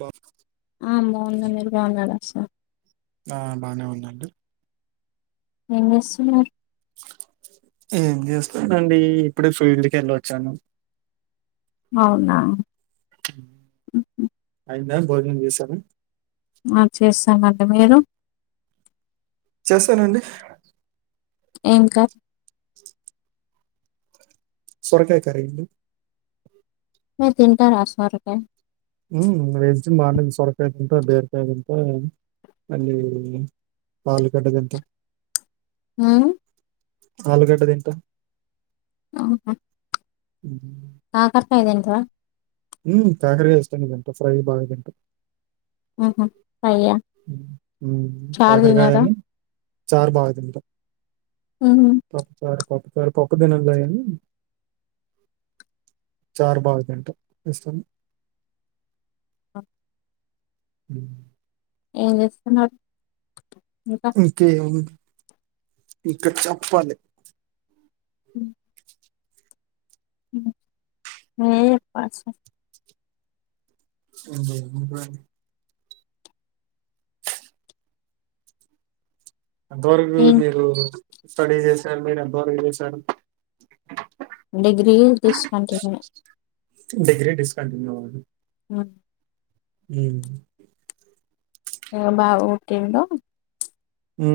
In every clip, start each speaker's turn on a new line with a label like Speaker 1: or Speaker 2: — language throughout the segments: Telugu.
Speaker 1: బాక్స్
Speaker 2: ఆ బాగుందండి మీరు బాగున్నారా సార్
Speaker 1: ఆ బానే ఉన్నండీ
Speaker 2: ఎందచేస్తున్నరు
Speaker 1: ఏం చేస్తానండి ఇప్పుడే ఫీల్డ్ కెల్లోచ్చాను
Speaker 2: అవునా
Speaker 1: అయిందా భోజనం చేసార
Speaker 2: ఆ చేసామండి మీరు
Speaker 1: చేసానండి
Speaker 2: ఇంకా
Speaker 1: సొరకాయ కర్రీ
Speaker 2: మీరు తింటారా సొరకాయి
Speaker 1: ఉ వెడ్నెస్డే మార్నింగ్ సొరకాయ తింటా బీరకాయ తింటా ఆలుగడ్డ తింటా
Speaker 2: హు
Speaker 1: ఆలుగడ్డ తింటా
Speaker 2: అవునా
Speaker 1: ఉ [unintelligible]
Speaker 2: కాకరకాయీ తినరా
Speaker 1: హు కాకరకాయీ ఇష్టంగా తింటా ఫ్రై బాగా తింటా
Speaker 2: ఉహూ
Speaker 1: హు
Speaker 2: తినరా
Speaker 1: కాకరకాయని చార్ బాగా తింటా
Speaker 2: ఉహు
Speaker 1: పప్పు చారు పప్పు పప్పు తినను లే గాని చార్ బాగా తింట ఇష్టం
Speaker 2: ఏం చేస్తున్నారు ఇంకా
Speaker 1: ఇంకేముంది ఇంక చెప్పాలి
Speaker 2: ఉ
Speaker 1: [unintelligible]
Speaker 2: మీరే చెప్పాలి సార్
Speaker 1: [unintelligible] అంతవరకు
Speaker 2: ఏం
Speaker 1: మీరు స్టడీ చేసారు మీరు ఎంత వరకు చేశారు
Speaker 2: డిగ్రీ తీసుకుంటుము
Speaker 1: డిగ్రీ డిస్కంటిన్యూ ఆ
Speaker 2: అ
Speaker 1: అ
Speaker 2: బా ఓకేంటో
Speaker 1: హ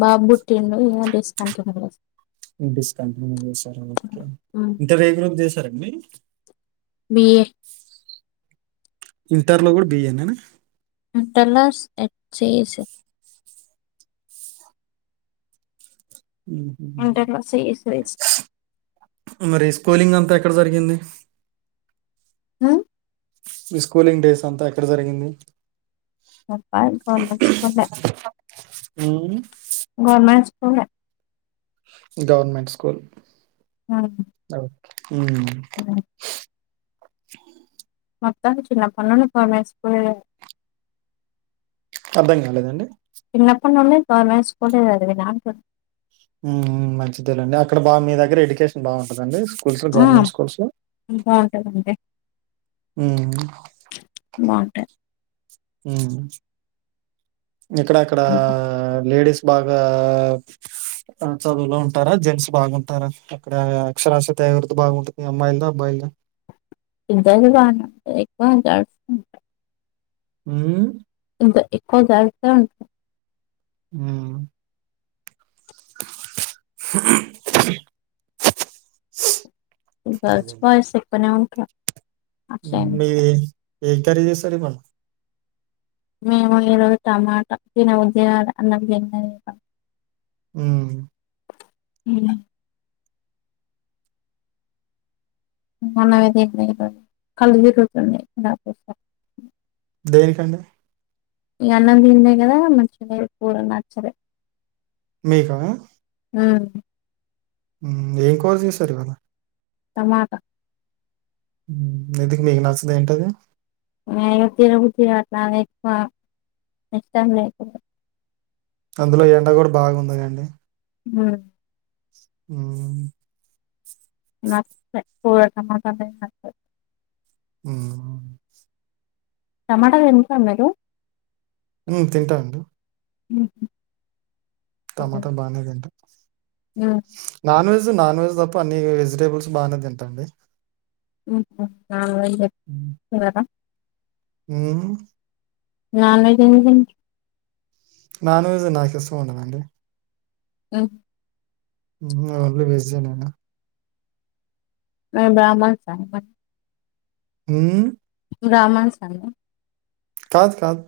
Speaker 2: బాబు బుట్టిండు ఇ డిస్కాంటిన్యు
Speaker 1: డిస్కంటిన్యూ సరండి
Speaker 2: బిఏ
Speaker 1: ఇంటర్ లో కూడా బి ఎ ఎన
Speaker 2: ఇంటర్ లో సి స్ ఇ ఇంటర్లో సిఎస్
Speaker 1: మరి స్కూలింగ్ అంతా ఎక్కడ జరిగింది
Speaker 2: హ
Speaker 1: మీ స్కూలింగ్ డేస్ అంతా ఎక్కడ జరిగింది
Speaker 2: [inaudible]
Speaker 1: అ
Speaker 2: ఆహ
Speaker 1: గవర్నమెంట్ స్కూల్
Speaker 2: ఆ
Speaker 1: హ అ
Speaker 2: మొత్తం చిన్నపుడు నుంచి గవర్నమెంట్ స్కూల్
Speaker 1: అర్ధం కాలేదండి
Speaker 2: చిన్నప్పటి నుండి గవర్నమెంట్ స్కూల్
Speaker 1: మంచిదేలండి అక్కడ బా మీ దగ్గర ఎడ్యుకేషన్ బాగుంటుదా అండి
Speaker 2: ఆ బాగుంటందండి
Speaker 1: హ
Speaker 2: బాగుంటది
Speaker 1: ఆ ఇక్కడ అక్కడ లేడీస్ బాగా చదువులో ఉంటారా జెంట్స్ బాగుంటారా అక్కడ అక్షరాస్యత ఎవరిది బాగుంటుంది అమ్మాయిల అబ్బాయిలు
Speaker 2: ఇద్దరిది బాగుంట
Speaker 1: అ
Speaker 2: ఎంత ఎక్కువ దా ఉంట
Speaker 1: ఆ
Speaker 2: బస్ పాస్ సప్పనే
Speaker 1: మీ ఏ కర్రీ చేస్తారు ఈ వాళ్ళ
Speaker 2: మేము ఈరోజు టమాటా తినే [unintelligible] అన్నంన్నం
Speaker 1: మ్మ్
Speaker 2: మ్మ్ [unintelligible] కళ్ళు తిరుగుతున్నాయి
Speaker 1: దేనికండి
Speaker 2: ఇక అన్నం తిందే కదా మంచిగా నీరు పూ నచ్చలే
Speaker 1: మీకా
Speaker 2: ఆ
Speaker 1: ఏం కుర చేసారు ఇవాళ
Speaker 2: టమాట
Speaker 1: ఇందుకు మీకు నచ్చందు ఏంటది
Speaker 2: [unintelligible]
Speaker 1: అందులో ఎండ కూడా బాగాందిగాండి
Speaker 2: మ్మ్
Speaker 1: మ్మ్
Speaker 2: పోత మా
Speaker 1: మ్మ్
Speaker 2: టమాటో తింటారా మీరు
Speaker 1: ఉ తింటా అండి
Speaker 2: ఉహు
Speaker 1: టమాటా బానే తినటం
Speaker 2: మ్మ్
Speaker 1: నాన్ వెజ్ తప్ప అన్ని వెజిటేబుల్స్ బాగానే తింటాండి
Speaker 2: [unintelligible]
Speaker 1: మ్మ్
Speaker 2: నన్ వెజ్ అ
Speaker 1: నాన్ వెజ్ నాకు ఇష్టం ఉండదండి
Speaker 2: [unintelligible]
Speaker 1: మీ ఇంట్లో అందరు వెజిటేరియన్ ఆ
Speaker 2: అ బ్రాహ్మణ [unintelligible]
Speaker 1: మీరు
Speaker 2: బ్రాహమణస్ను
Speaker 1: కాదు కాదు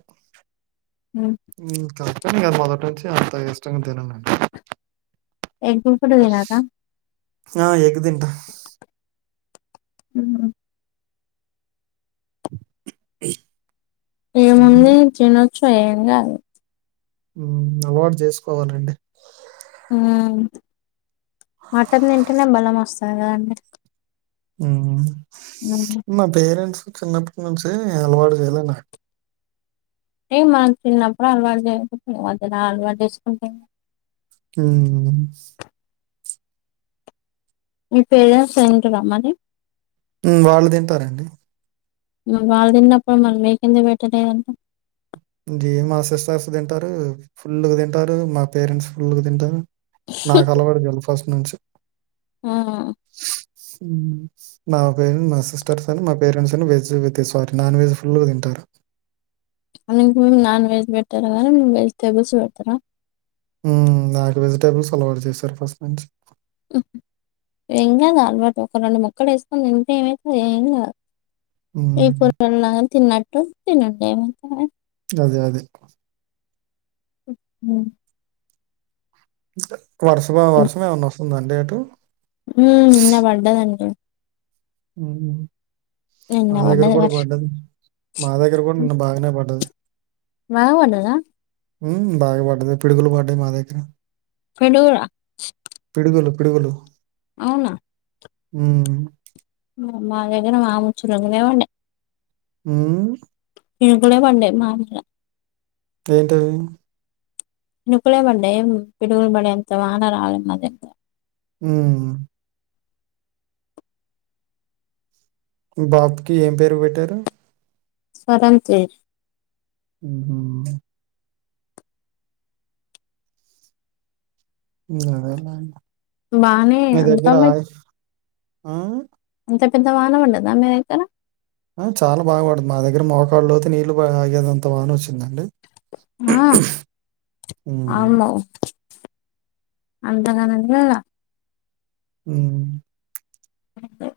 Speaker 2: ఉమ్
Speaker 1: ఇంకా అది మొదటంచి అంత ఇష్టంగా తినను
Speaker 2: [unintelligible]
Speaker 1: ఆ ఎగ్ తింట
Speaker 2: హుమ్
Speaker 1: అ [inaudible] మ్మ్
Speaker 2: ఏముంది [unintelligible] కాదు
Speaker 1: ఉమ్ అలవాటు చేసుకోవాలండి
Speaker 2: ఊమ్ మటన్ తింటేనే బలం వస్ రాద అండి.
Speaker 1: హు మా పేరెంట్స్ చిన్నప్పునుంచే అలవాటు చేయల నాకు
Speaker 2: ఏ మన్ చిన్నప్పుడు అలవాటు చేయపోతే, అది నా అలవాటు చేసుకుంటే
Speaker 1: హు
Speaker 2: మీ పేరెంట్స్ ఏంటి రమ్మని
Speaker 1: ఉ వాళ్ళుదింతారండీ.
Speaker 2: ఇంగ వాళ్ళ్ తిన్నప్పుడు మళ్ళీ మీకెందు పెట్టలేదంట
Speaker 1: జే మా సిస్సర్స్ తింటారు, ఫుల్ గా తింటారు, మా పేరెంట్స్ ఫుల్గా తింటారు. నాకు అలవాటు జెల ఫస్ట్ నుంచి
Speaker 2: ఆ
Speaker 1: నా పేరు నా సిస్టర్స్ అని మా పేరెంట్స్ అని veg with sorry non veg ఫుల్లుగ తింటారు.
Speaker 2: అల్లింకి మేం నాన్ వెజ్ పెట్టరు కానీ, వెజిటేబల్స్ పెడ్తరా.
Speaker 1: ఉ నాకు వెజిటేబుల్స్ అలవాటు చేశారు, ఫస్ట్ నుంచి
Speaker 2: ఏం కాదు అలవాటు ఒక రెండు ముక్కలు ఏసుక్కొని తింటే ఏమైతది, ఏం కాదు
Speaker 1: హ్మ్.
Speaker 2: ఇప్పురు నా తిన్న టు తినట్టు [unintelligible]
Speaker 1: అదే అదే
Speaker 2: హు
Speaker 1: ఇంక వర్సమా వర్షమేమన్నా వస్సుందన్ డేటు
Speaker 2: ఉ నిన్న పడ్డదంతె
Speaker 1: ఉ
Speaker 2: నిన్న
Speaker 1: మా దగ్గర కూడా
Speaker 2: వర్షం
Speaker 1: పడ్డది, మా దగ్గర కూడా నిన్న బాగానే పడ్డది.
Speaker 2: బా బడ్డద
Speaker 1: ఉ బాగా పడ్డది పిడుగులు పడ్డాయ్ మా దగ్గర
Speaker 2: కడూరా
Speaker 1: పిడుగులు, పిడుగులు
Speaker 2: అవునా
Speaker 1: హు
Speaker 2: మా దగ్గర మాముల్ చురకలే బడ్డయ్.
Speaker 1: ఊ
Speaker 2: పిరుగులె బడ్డయ్ మా [unintelligible]
Speaker 1: ఏంటవి
Speaker 2: ఇనుకులే పడ్డయ్, ఏం పిడుగులుబడేంత వాన రాళె మా దగ్గర
Speaker 1: ఊ బాబుకి ఏం పేరు పెట్టారు.
Speaker 2: స్వతంతిర్
Speaker 1: ఉహు ఇంగా [unintelligible]
Speaker 2: బానే అంత మ
Speaker 1: ఆ
Speaker 2: ఎంత పెద్ద వానా ఉంటంద మీే ఎక్కనా
Speaker 1: ఆ చాలా బాగు పడదు మా దగ్గర మోకాళ్ళుతే నీళ్ళలు ఆగేదంత బాగానే వచ్చిందండి
Speaker 2: ఆ
Speaker 1: హ్మ్.
Speaker 2: అమ్మో అంతగానండిళ
Speaker 1: ఊమ్
Speaker 2: అఓక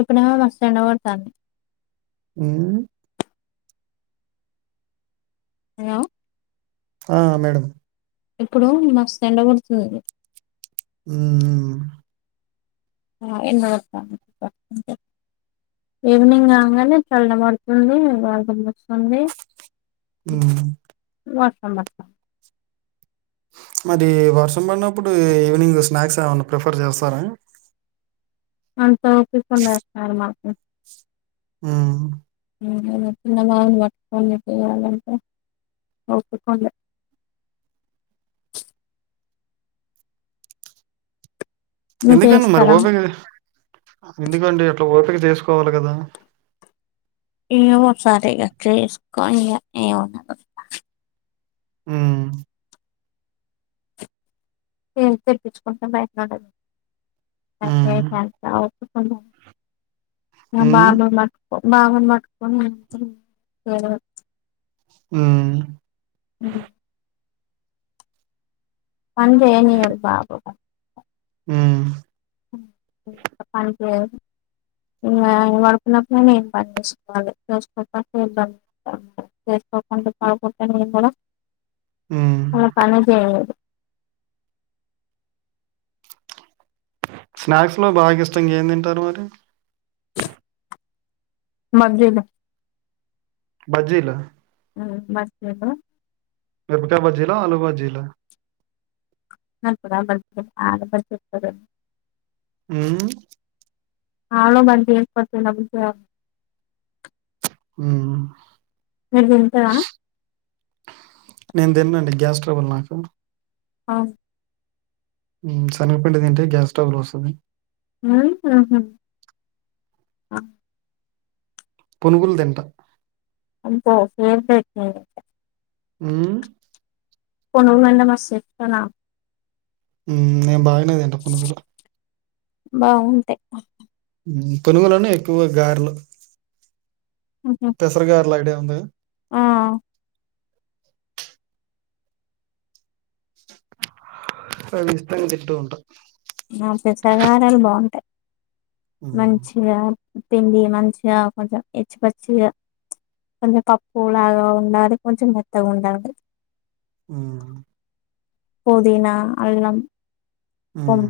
Speaker 2: ఇప్పుడేమో మస్త్ ఎండ బడతాన్ని
Speaker 1: ఉమ్
Speaker 2: హలో
Speaker 1: ఆ మేడం
Speaker 2: ఇప్పుడు మస్తు ఎండబడుతుంది
Speaker 1: ఆ
Speaker 2: ఎండ బడుతుంది ఈవినింగ్ కాగానే చల్ల పడుతుంది వర్షం వస్తుంది
Speaker 1: ఊమ్
Speaker 2: నమస్త
Speaker 1: మరి వర్షం పడినప్పుడు ఈవినింగ్ స్నాక్స్ ఏమైనా ప్రిఫర్ చేస్తారా
Speaker 2: అ ఓపిక ఉండాలి స
Speaker 1: ఆ
Speaker 2: చిన్న బాబుని పట్టుకోనిడి చేయాలంటే ఒప్పుకోండి మీరు
Speaker 1: ఎందుకండి మరి
Speaker 2: చేస్తారా
Speaker 1: ఓపే క ఎందుకండి అట్లా ఓప ఇక్కకి తీసుకోవాలి కదా
Speaker 2: ఏమో సారి ఇక చేసుకని ఏమన్నారు
Speaker 1: ఆ
Speaker 2: ఏం తెప్పించుకుంటాం బయట ఉండదు
Speaker 1: హ్మ్.
Speaker 2: మా
Speaker 1: హ్మ్.
Speaker 2: బాబ మా బాగు పట్టుక
Speaker 1: ఆవు
Speaker 2: అ అందేని బాబాబ
Speaker 1: ఆ
Speaker 2: పని చేయదు ఇ పడుకున్నప్పుడుై ఏం పని చేసుకోవాలి చేసుకోకపో చేసుకోకుడా పడుకుంటే నేను కూడా
Speaker 1: హ్మ్.
Speaker 2: అ పని చేలేదు
Speaker 1: స్నాక్స్ లో బాగా ఇష్టం ఏం తింటారు మరి
Speaker 2: మలో
Speaker 1: బజ్జీలా
Speaker 2: మస్కు
Speaker 1: అర్పతబాద్ జిలా ఆలాబాద్ జిల్లా
Speaker 2: నకు
Speaker 1: అ
Speaker 2: అవును [inaudible] బరిసుపోతు
Speaker 1: ఉమ్
Speaker 2: మీది ఎంత
Speaker 1: నేను తిననండి గ్యాస్ ట్రబుల్ నాకు
Speaker 2: ఆ
Speaker 1: శనగపిండి తింటే గ్యాస్ గ్యాస్ట్రబులొస్తాది
Speaker 2: ఉమ్ ఆహ ఆ
Speaker 1: పొనుగులు దింట
Speaker 2: అబ్బ ఫీర పెట్టు
Speaker 1: ఉమ్
Speaker 2: పనరు మండ నొస్తయ్ అనా
Speaker 1: ఉమ్ మేం బాయ తింటం పునుగులు
Speaker 2: బాగుంటాయ్
Speaker 1: కొనుగలునే ఎక్కువ గార్లు పేసర్ గారలైడియా ఉంద
Speaker 2: ఆ
Speaker 1: అవి ఇష్టంగా తింటూ ఉంట
Speaker 2: నా పెసరగారేలు బాంటాయి
Speaker 1: హ్మ్.
Speaker 2: మంచిగా పిండి మంచిగా కొంచెం ఎచ్చిపచ్చిగా కొంచెం పప్పు లాగా ఉండాలి కొంచెం మెత్తగుండాలి
Speaker 1: హ్మ్.
Speaker 2: పొదీనా అల్లం
Speaker 1: ఉమ్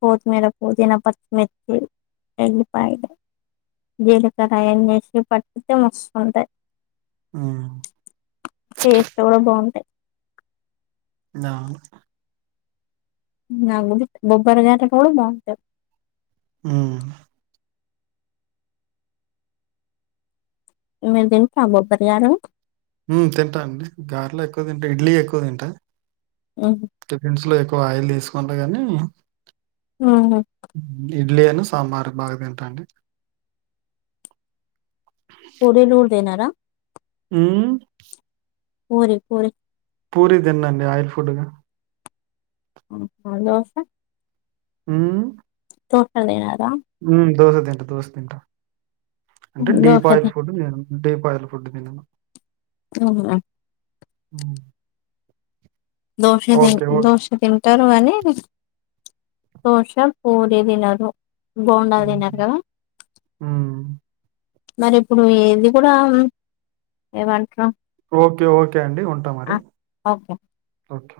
Speaker 2: కోతిమీర పుదీన పచ్చిమిర్చి వెల్లిపాయ జీలకర్ర అయన్నేసి పట్టితే మస్తుంటాయి
Speaker 1: హ్మ్.
Speaker 2: టేస్ట్ కూడా బాగుంటాయ్
Speaker 1: నా
Speaker 2: నాగు బొబ్బర గార్లు కూడ బాగుంటయ్
Speaker 1: ఉమ్
Speaker 2: మీర్ తింటర బొబ్బర్ గారెలు
Speaker 1: ఉమ్ తింటా అండి గార్లే ఎక్కువ తింటా ఇడ్లీ ఎక్కువ తింటా టిఫిన్స్ లో ఎక్కు ఆయిల్ తీసుకుంట గాని
Speaker 2: అ
Speaker 1: ఇడ్లీ అను సాంబార్ బాగా తింటా అండి
Speaker 2: పూరీలు కూడ తినరా
Speaker 1: ఉమ్
Speaker 2: పోరి పోరి
Speaker 1: పూరి తిన్నండి ఆయిల్ ఫుడ్ గా
Speaker 2: అ దోస
Speaker 1: ఉం
Speaker 2: తుక్కం వేయరా
Speaker 1: ఉ దోస తింటా దోస తింట అంటే
Speaker 2: దోశ
Speaker 1: డీప్ ఆయిల్ ఫుడ్ నేను డీప్ ఆయిల్ ఫుడ్ తినను
Speaker 2: ఓహో
Speaker 1: అ
Speaker 2: దోస ద దోస తింటా టారు కని దోష పూరి తినరు బోండాల్ తినరు
Speaker 1: హ్మ్.
Speaker 2: కదా
Speaker 1: హ్మ్.
Speaker 2: మరి ఇప్పుడు ఏది కూడా ఏమంటారు
Speaker 1: ఓకే ఓకే అండి ఉంటా మరి ఓకే